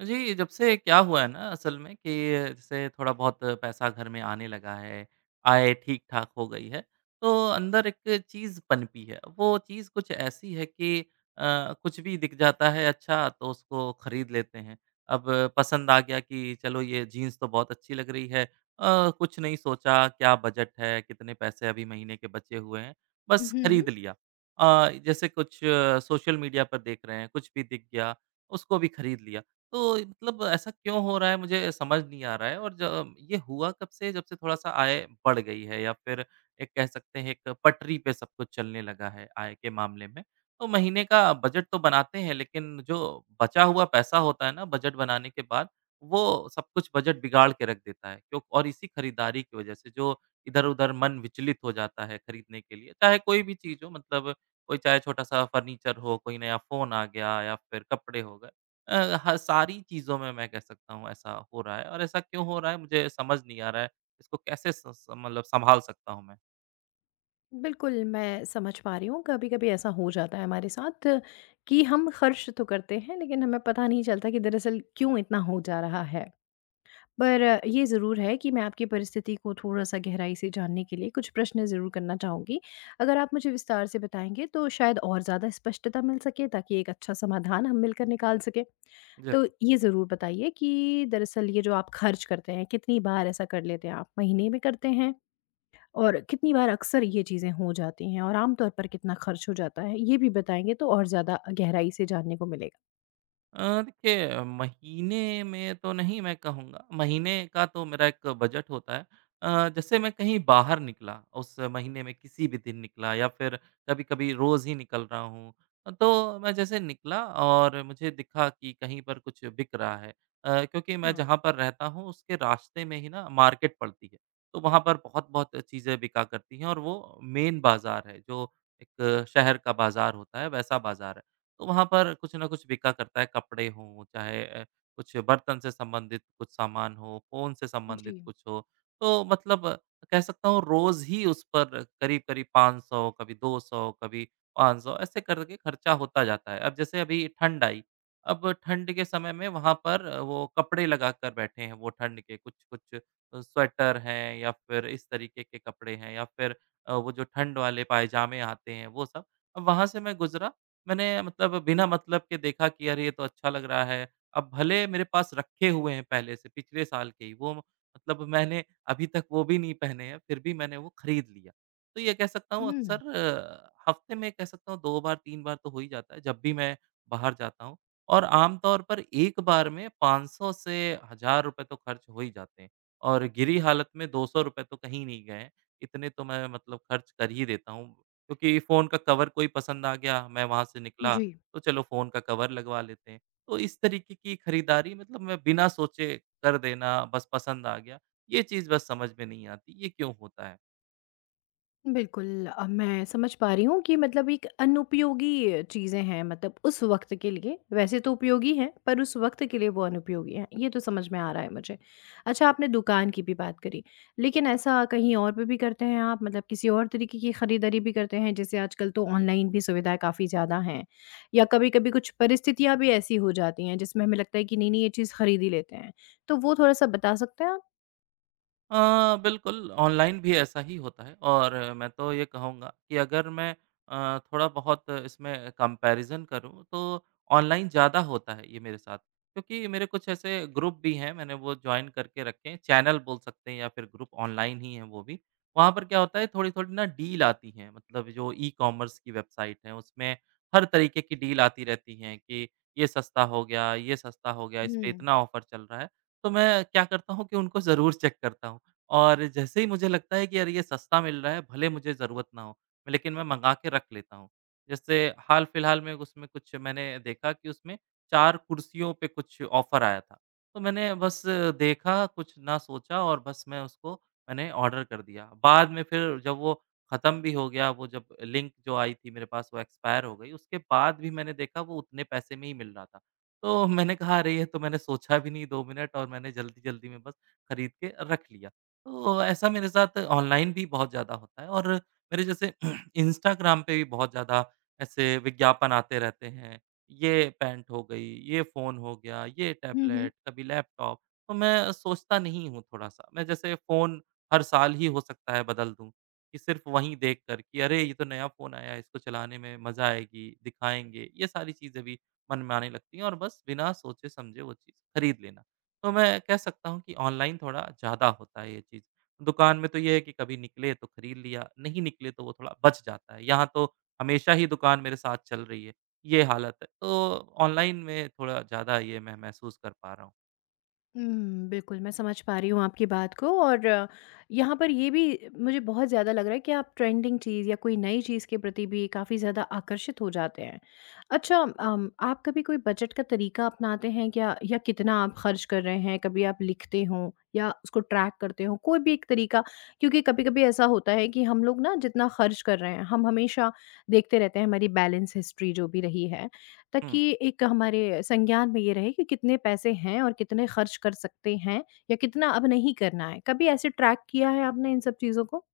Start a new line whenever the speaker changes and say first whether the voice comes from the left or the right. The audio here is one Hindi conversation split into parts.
right: जी, जब से क्या हुआ है ना, असल में कि जैसे थोड़ा बहुत पैसा घर में आने लगा है, आय ठीक-ठाक हो गई है, तो अंदर एक चीज़ पनपी है। वो चीज़ कुछ ऐसी है कि कुछ भी दिख जाता है अच्छा, तो उसको खरीद लेते हैं। अब पसंद आ गया कि चलो ये जीन्स तो बहुत अच्छी लग रही है। कुछ नहीं सोचा क्या बजट है, कितने पैसे अभी महीने के बचे हुए हैं, बस
left: हुँ।
right: खरीद लिया। जैसे कुछ सोशल मीडिया पर देख रहे हैं, कुछ भी दिख गया, उसको भी खरीद लिया। तो मतलब ऐसा क्यों हो रहा है, मुझे समझ नहीं आ रहा है। और ज ये हुआ कब से? जब से थोड़ा-सा आय बढ़ गई है या फ़िर एक कह सकते हैं एक पटरी पे सब कुछ चलने लगा है, आय के मामले में। तो महीने का बजट तो बनाते हैं, लेकिन जो बचा हुआ पैसा होता है ना बजट बनाने के बाद, वो सब कुछ बजट बिगाड़ के रख देता है, क्यों? और इसी खरीदारी की वज़ह से जो इधर-उधर मन विचलित हो जाता है खरीदने के लिए, चाहे कोई भी चीज़ हो, मतलब कोई चाहे छोटा-सा फर्नीचर हो, कोई नया फ़ोन आ गया या फ़िर कपड़े हो गए। अ, ह सारी चीज़ों में मैं कह सकता हूँ ऐसा हो रहा है, और ऐसा क्यों हो रहा है, मुझे समझ नहीं आ रहा है। इसको कैसे स स मतलब सँभाल सकता हूँ मैं?
left: बिल्कुल, मैं समझ पा रही हूँ, कभी-कभी ऐसा हो जाता है हमारे साथ कि हम खर्च तो करते हैं, लेकिन हमें पता नहीं चलता कि दरअसल क्यों इतना हो जा रहा है। पर ये ज़रूर है कि मैं आपकी परिस्थिति को थोड़ा-सा गहराई से जानने के लिए कुछ प्रश्न ज़रूर करना चाहूँगी। अगर आप मुझे विस्तार से बताएँगे, तो शायद और ज़्यादा स्पष्टता मिल सके, ताकि एक अच्छा समाधान हम मिलकर निकाल सकें।
right: जी।
left: तो ये ज़रूर बताइए कि दरअसल ये जो आप खर्च करते हैं, कितनी बार ऐसा कर लेते हैं आप? महीने में करते हैं? और कितनी बार अक्सर ये चीज़ें हो जाती हैं और आमतौर पर कितना खर्च हो जाता है? ये भी बताएँगे तो और ज़्यादा गहराई से जानने को मिलेगा।
right: देखिए, महीने में तो नहीं मैं कहूँगा, महीने का तो मेरा एक बजट होता है। जैसे मैं कहीं बाहर निकला, उस महीने में किसी भी दिन निकला या फिर कभी-कभी रोज़ ही निकल रहा हूँ। तो मैं जैसे निकला और मुझे दिखा कि कहीं पर कुछ बिक रहा है, क्योंकि मैं
left: हाँ,
right: जहाँ पर रहता हूँ उसके रास्ते में ही ना मार्केट पड़ती है। तो वहाँ पर बहुत-बहुत चीज़ें बिका करती हैं, और वो मेन बाज़ार है, जो एक शहर का बाज़ार होता है वैसा बाज़ार है। तो वहाँ पर कुछ ना कुछ बिका करता है, कपड़े हों, चाहे कुछ बर्तन से संबंधित कुछ सामान हो, फ़ोन से
left: जी।
right: संबंधित कुछ हो। तो मतलब कह सकता हूँ रोज़ ही उस पर करीब-करीब 500, कभी 200, कभी 500 ऐसे करके खर्चा होता जाता है। अब जैसे अभी ठंड आई, अब ठंड के समय में वहाँ पर वो कपड़े लगा कर बैठे हैं, वो ठंड के कुछ-कुछ स्वेटर हैं या फिर इस तरीके के कपड़े हैं या फिर वो जो ठंड वाले पायजामे आते हैं वो सब। अब वहाँ से मैं गुज़रा, मैंने मतलब बिना मतलब के देखा कि अरे, ये तो अच्छा लग रहा है। अब भले मेरे पास रखे हुए हैं पहले से, पिछले साल के ही वो, मतलब मैंने अभी तक वो भी नहीं पहने हैं, फिर भी मैंने वो खरीद लिया। तो ये कह सकता हूँ
left: हुँ,
right: अक्सर हफ्ते में कह सकता हूँ 2 बार 3 बार तो हो ही जाता है, जब भी मैं बाहर जाता हूँ। और आमतौर पर एक बार में 500 से ₹1000 तो खर्च हो ही जाते हैं, और गिरी हालत में ₹200 तो कहीं नहीं गए हैं। इतने तो मैं मतलब खर्च कर ही देता हूँ, क्योंकि फ़ोन का कवर कोई पसंद आ गया, मैं वहाँ से निकला,
left: जी।
right: तो चलो फ़ोन का कवर लगवा लेते हैं। तो इस तरीके की खरीदारी, मतलब मैं बिना सोचे कर देना, बस पसंद आ गया, ये चीज़ बस समझ में नहीं आती, ये क्यों होता है?
left: बिल्कुल, अब मैं समझ पा रही हूँ कि मतलब एक अनुपयोगी चीज़ें हैं, मतलब उस वक़्त के लिए, वैसे तो उपयोगी हैं, पर उस वक़्त के लिए वो अनुपयोगी हैं, ये तो समझ में आ रहा है मुझे। अच्छा, आपने दुकान की भी बात करी, लेकिन ऐसा कहीं और पे भी करते हैं आप? मतलब किसी और तरीके की खरीदारी भी करते हैं? जैसे आजकल तो ऑनलाइन भी सुविधाएँ काफ़ी ज़्यादा हैं, या कभी-कभी कुछ परिस्थितियाँ भी ऐसी हो जाती हैं जिसमें हमें लगता है कि नहीं-नहीं ये चीज़ खरीद ही लेते हैं, तो वो थोड़ा-सा बता सकते हैं आप?
right: बिल्कुल, ऑनलाइन भी ऐसा ही होता है, और मैं तो ये कहूँगा कि अगर मैं थोड़ा बहुत इसमें कंपैरिज़न करूँ, तो ऑनलाइन ज़्यादा होता है ये मेरे साथ। क्योंकि मेरे कुछ ऐसे ग्रुप भी हैं, मैंने वो जॉइन करके रखे हैं, चैनल बोल सकते हैं या फिर ग्रुप, ऑनलाइन ही हैं वो भी। वहाँ पर क्या होता है, थोड़ी-थोड़ी ना डील आती हैं, मतलब जो ई-कॉमर्स की वेबसाइट है, उसमें हर तरीके की डील आती रहती हैं कि ये सस्ता हो गया, ये सस्ता हो गया, इस पे इतना ऑफ़र चल रहा है। तो मैं क्या करता हूँ कि उनको ज़रूर चेक करता हूँ, और जैसे ही मुझे लगता है कि यार ये सस्ता मिल रहा है, भले मुझे ज़रूरत ना हो, लेकिन मैं मँगा के रख लेता हूँ। जैसे हाल-फिलहाल में उसमें कुछ मैंने देखा कि उसमें 4 कुर्सियों पे कुछ ऑफ़र आया था। तो मैंने बस देखा, कुछ ना सोचा, और बस मैं उसको मैंने ऑर्डर कर दिया। बाद में फिर जब वो ख़त्म भी हो गया, वो जब लिंक जो आई थी मेरे पास, वो एक्सपायर हो गई। उसके बाद भी मैंने देखा वो उतने पैसे में ही मिल रहा था। तो मैंने कहा, "अरे! ये तो मैंने सोचा भी नहीं 2 मिनट, और मैंने जल्दी-जल्दी में बस खरीद के रख लिया।" तो ऐसा मेरे साथ ऑनलाइन भी बहुत ज़्यादा होता है, और मेरे जैसे इंस्टाग्राम पे भी बहुत ज़्यादा ऐसे विज्ञापन आते रहते हैं। ये पैंट हो गई, ये फ़ोन हो गया, ये
left: हुँ।
right: टैबलेट, कभी लैपटॉप। तो मैं सोचता नहीं हूँ थोड़ा-सा। मैं जैसे फ़ोन हर साल ही हो सकता है बदल दूँ, कि सिर्फ़ वहीं देख कर कि अरे! ये तो नया फ़ोन आया है, इसको चलाने में मज़ा आएगी, दिखाएँगे। ये सारी चीज़ें भी मन में आने लगती हैं, और बस बिना सोचे-समझे वो चीज़ खरीद लेना। तो मैं कह सकता हूँ कि ऑनलाइन थोड़ा ज़्यादा होता है ये चीज़। दुकान में तो ये है कि कभी निकले तो खरीद लिया, नहीं निकले तो वो थोड़ा बच जाता है। यहाँ तो हमेशा ही दुकान मेरे साथ चल रही है, ये हालत है। तो ऑनलाइन में थोड़ा ज़्यादा ये मैं महसूस कर पा रहा हूँ।
left: हुँ, बिल्कुल, मैं समझ पा रही हूँ आपकी बात को और यहाँ पर ये भी मुझे बहुत ज़्यादा लग रहा है कि आप ट्रेंडिंग चीज़ या कोई नई चीज़ के प्रति भी काफ़ी ज़्यादा आकर्षित हो जाते हैं। अच्छा, आप कभी कोई बजट का तरीका अपनाते हैं क्या? या कितना आप खर्च कर रहे हैं? कभी आप लिखते हो या उसको ट्रैक करते हो? कोई भी एक तरीका। क्योंकि कभी-कभी ऐसा होता है कि हम लोग ना जितना खर्च कर रहे हैं, हम हमेशा देखते रहते हैं हमारी बैलेंस हिस्ट्री जो भी रही है, ताकि
right: हुँ।
left: एक हमारे संज्ञान में ये रहे कि कितने पैसे हैं और कितने खर्च कर सकते हैं या कितना अब नहीं करना है। कभी ऐसे ट्रैक किया है आपने इन सब चीज़ों को?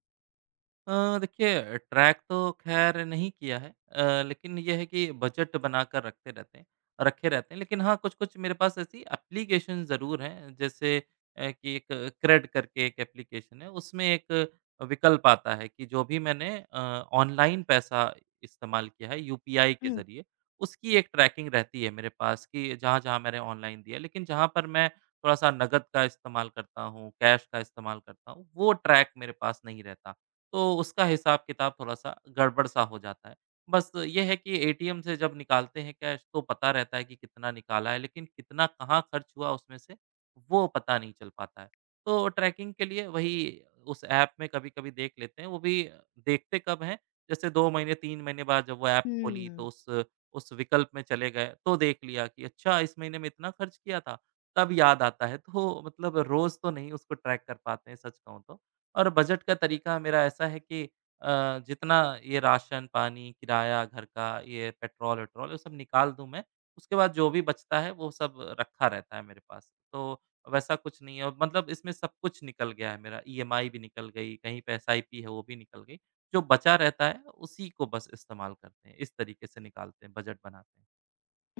right: देखिए, ट्रैक तो ख़ैर नहीं किया है, लेकिन ये है कि बजट बनाकर रखते रहते हैं, रखे रहते हैं। लेकिन हाँ, कुछ-कुछ मेरे पास ऐसी एप्लीकेशन ज़रूर हैं, जैसे कि एक क्रेड करके एक एप्लीकेशन है, उसमें एक विकल्प आता है कि जो भी मैंने ऑनलाइन पैसा इस्तेमाल किया है यूपीआई के
left: हुँ,
right: ज़रिए, उसकी एक ट्रैकिंग रहती है मेरे पास, कि जहाँ-जहाँ मैंने ऑनलाइन दिया। लेकिन जहाँ पर मैं थोड़ा-सा नकद का इस्तेमाल करता हूँ, कैश का इस्तेमाल करता हूँ, वो ट्रैक मेरे पास नहीं रहता। तो उसका हिसाब-किताब थोड़ा-सा गड़बड़-सा हो जाता है। बस ये है कि एटीएम से जब निकालते हैं कैश, तो पता रहता है कि कितना निकाला है, लेकिन कितना कहाँ खर्च हुआ उसमें से, वो पता नहीं चल पाता है। तो ट्रैकिंग के लिए वही, उस ऐप में कभी-कभी देख लेते हैं, वो भी देखते कब हैं, जैसे 2 महीने 3 महीने बाद जब वो ऐप खोली, तो
left: हुँ।
right: उस विकल्प में चले गए, तो देख लिया कि अच्छा, इस महीने में इतना खर्च किया था, तब याद आता है। तो मतलब रोज़ तो नहीं उसको ट्रैक कर पाते हैं, सच कहूँ तो। और बजट का तरीका मेरा ऐसा है कि जितना ये राशन, पानी, किराया घर का, ये पेट्रोल-वेट्रोल, ये सब निकाल दूँ मैं, उसके बाद जो भी बचता है वो सब रखा रहता है मेरे पास। तो वैसा कुछ नहीं है, और मतलब इसमें सब कुछ निकल गया है मेरा, ईएमआई भी निकल गई, कहीं पे एसआईपी है वो भी निकल गई। जो बचा रहता है उसी को बस इस्तेमाल करते हैं। इस तरीके से निकालते हैं, बजट बनाते हैं।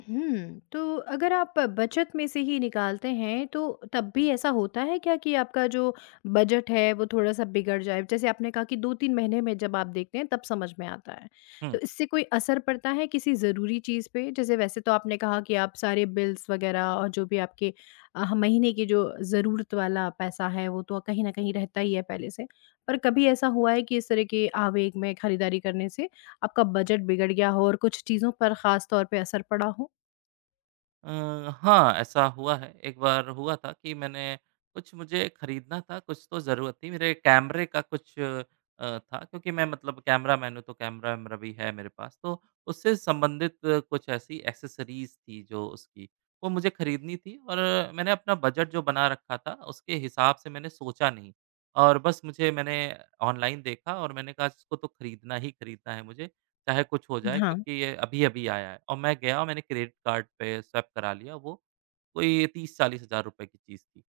left: तो अगर आप बचत में से ही निकालते हैं, तो तब भी ऐसा होता है क्या कि आपका जो बजट है, वो थोड़ा-सा बिगड़ जाए? जैसे आपने कहा कि 2-3 महीने में जब आप देखते हैं, तब समझ में आता है। तो
right: हुँ।
left: इससे कोई असर पड़ता है किसी ज़रूरी चीज़ पे? जैसे वैसे तो आपने कहा कि आप सारे बिल्स वग़ैरह और जो भी आपके महीने की जो ज़रूरत वाला पैसा है, वो तो कहीं न कहीं रहता ही है पहले से। पर कभी ऐसा हुआ है कि इस तरह के आवेग में खरीदारी करने से आपका बजट बिगड़ गया हो और कुछ चीज़ों पर ख़ास तौर पे असर पड़ा हो?
right: अ, हाँ, ऐसा हुआ है। एक बार हुआ था कि मैंने कुछ मुझे खरीदना था, कुछ तो ज़रूरत थी। मेरे कैमरे का कुछ था, क्योंकि मैं मतलब कैमरामैन हूँ, तो कैमरा-वैमरा भी है मेरे पास। तो उससे संबंधित कुछ ऐसी एक्सेसरीज़ थी जो उसकी, वो मुझे खरीदनी थी। और मैंने अपना बजट जो बना रखा था, उसके हिसाब से मैंने सोचा नहीं, और बस मुझे मैंने ऑनलाइन देखा, और मैंने कहा इसको तो खरीदना ही खरीदना है मुझे। चाहे कुछ हो जाए,
left: हाँ।
right: क्योंकि ये अभी-अभी आया है। और मैं गया और मैंने क्रेडिट कार्ड पे स्वैप करा लिया वो, कोई 30-40 हज़ार रुपए की चीज़ थी।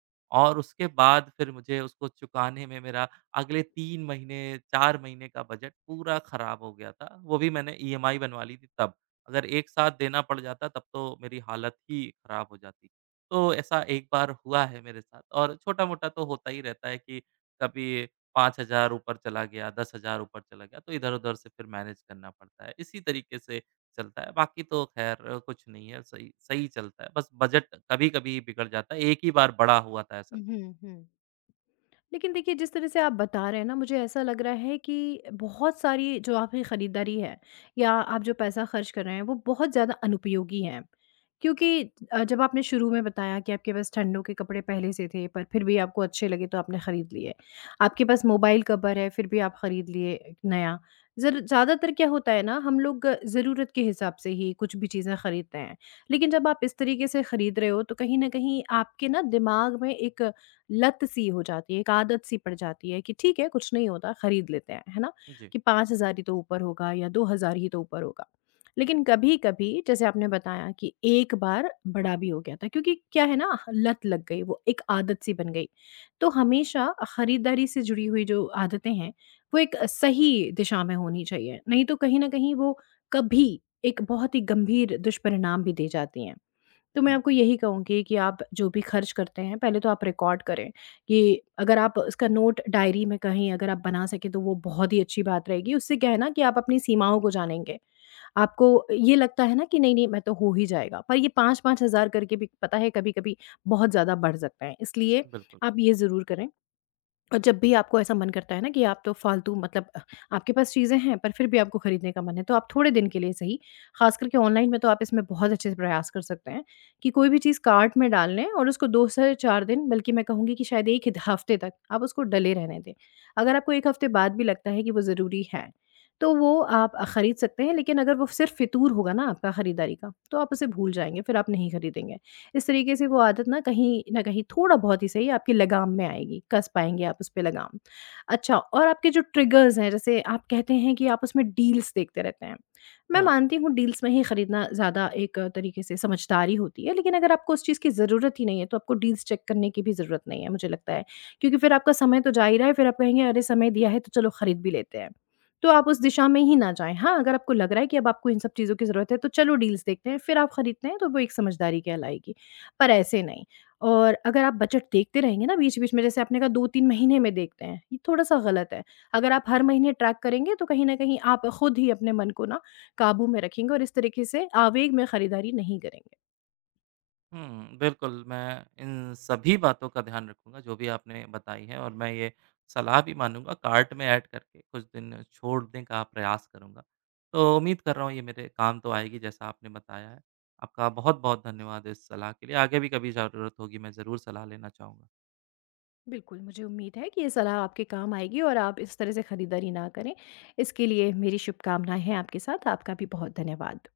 right: और उसके बाद फिर मुझे उसको चुकाने में मेरा अगले 3 महीने, 4 महीने का बजट पूरा खराब हो गया था। वो भी मैंने ईएमआई बनवा ली थी तब, अगर एक साथ देना पड़ जाता तब तो मेरी हालत ही खराब हो जाती। तो ऐसा एक बार हुआ है मेरे साथ, और छोटा-मोटा तो होता ही रहता है कि कभी 5,000 ऊपर चला गया, 10,000 ऊपर चला गया, तो इधर-उधर से फिर मैनेज करना पड़ता है। इसी तरीके से चलता है, बाकी तो ख़ैर कुछ नहीं है, सही सही चलता है। बस बजट कभी-कभी बिगड़ जाता है, एक ही बार बड़ा हुआ था ऐसा कुछ।
left: हुँ, हुँ। लेकिन देखिए, जिस तरह से आप बता रहे हैं ना, मुझे ऐसा लग रहा है कि बहुत सारी जो आपकी खरीदारी है या आप जो पैसा खर्च कर रहे हैं, वो बहुत ज़्यादा अनुपयोगी है। क्योंकि जब आपने शुरू में बताया कि आपके पास ठंडों के कपड़े पहले से थे, पर फिर भी आपको अच्छे लगे तो आपने खरीद लिए। आपके पास मोबाइल कवर है, फिर भी आप खरीद लिए एक नया। ज़र ज़्यादातर क्या होता है ना, हम लोग ज़रूरत के हिसाब से ही कुछ भी चीज़ें खरीदते हैं। लेकिन जब आप इस तरीके से खरीद रहे हो, तो कहीं न कहीं आपके ना दिमाग में एक लत सी हो जाती है, एक आदत सी पड़ जाती है कि ठीक है, कुछ नहीं होता खरीद लेते हैं, है ना?
right: जी।
left: कि 5,000 ही तो ऊपर होगा या 2,000 ही तो ऊपर होगा। लेकिन कभी-कभी जैसे आपने बताया कि एक बार बड़ा भी हो गया था, क्योंकि क्या है ना, लत लग गई, वो एक आदत सी बन गई। तो हमेशा खरीदारी से जुड़ी हुई जो आदतें हैं, वो एक सही दिशा में होनी चाहिए, नहीं तो कहीं न कहीं वो कभी एक बहुत ही गंभीर दुष्परिणाम भी दे जाती हैं। तो मैं
right: हुँ,
left: आपको यही कहूँगी कि आप जो भी खर्च करते हैं, पहले तो आप रिकॉर्ड करें कि अगर आप उसका नोट डायरी में कहीं अगर आप बना सकें, तो वो बहुत ही अच्छी बात रहेगी। उससे क्या है ना कि आप अपनी सीमाओं को जानेंगे। आपको ये लगता है ना कि नहीं-नहीं मैं तो हो ही जाएगा, पर ये 5-5 हज़ार करके भी पता है, कभी-कभी बहुत ज़्यादा बढ़ सकता है। इसलिए
right: बिल्कुल।
left: आप ये ज़रूर करें। और जब भी आपको ऐसा मन करता है ना कि आप तो फालतू, मतलब आपके पास चीज़ें हैं पर फिर भी आपको खरीदने का मन है, तो आप थोड़े दिन के लिए सही, ख़ास करके ऑनलाइन में, तो आप इसमें बहुत अच्छे से प्रयास कर सकते हैं कि कोई भी चीज़ कार्ट में डाल लें और उसको 2 से 4 दिन, बल्कि मैं कहूँगी कि शायद 1 हफ़्ते तक आप उसको डले रहने दें। अगर आपको 1 हफ़्ते बाद भी लगता है कि वो ज़रूरी है, तो वो आप खरीद सकते हैं, लेकिन अगर वो सिर्फ़ फितूर होगा ना आपका खरीदारी का, तो आप उसे भूल जाएँगे, फिर आप नहीं खरीदेंगे। इस तरीके से वो आदत ना कहीं न कहीं थोड़ा बहुत ही सही आपकी लगाम में आएगी, कस पाएँगे आप उस पे लगाम। अच्छा, और आपके जो ट्रिगर्स हैं, जैसे आप कहते हैं कि आप उसमें डील्स देखते रहते हैं। मैं
right: हाँ।
left: मानती हूँ डील्स में ही खरीदना ज़्यादा एक तरीके से समझदारी होती है, लेकिन अगर आपको उस चीज़ की ज़रूरत ही नहीं है, तो आपको डील्स चेक करने की भी ज़रूरत नहीं है मुझे लगता है। क्योंकि फिर आपका समय तो जा ही रहा है, फिर आप कहेंगे, अरे, समय दिया है तो चलो खरीद भी लेते हैं। तो आप उस दिशा में ही ना जाएँ। हाँ, अगर आपको लग रहा है कि अब आपको इन सब चीज़ों की ज़रूरत है, तो चलो डील्स देखते हैं, फिर आप खरीदते हैं तो वो एक समझदारी कहलाएगी। पर ऐसे नहीं। और अगर आप बजट देखते रहेंगे ना बीच-बीच में, जैसे आपने कहा 2-3 महीने में देखते हैं, ये थोड़ा-सा गलत है। अगर आप हर महीने ट्रैक करेंगे तो कहीं न कहीं आप खुद ही अपने मन को ना काबू में रखेंगे और इस तरीके से आवेग में खरीदारी नहीं करेंगे।
right: हुँ, बिल्कुल, मैं इन सभी बातों का ध्यान रखूँगा जो भी आपने बताई है, और मैं ये सलाह भी मानूँगा, कार्ट में ऐड करके कुछ दिन छोड़ने का प्रयास करूँगा। तो उम्मीद कर रहा हूँ ये मेरे काम तो आएगी, जैसा आपने बताया है। आपका बहुत-बहुत धन्यवाद इस सलाह के लिए, आगे भी कभी ज़रूरत होगी मैं ज़रूर सलाह लेना चाहूँगा।
left: बिल्कुल, मुझे उम्मीद है कि ये सलाह आपके काम आएगी और आप इस तरह से खरीदारी ना करें। इसके लिए मेरी शुभकामनाएँ हैं आपके साथ। आपका भी बहुत धन्यवाद।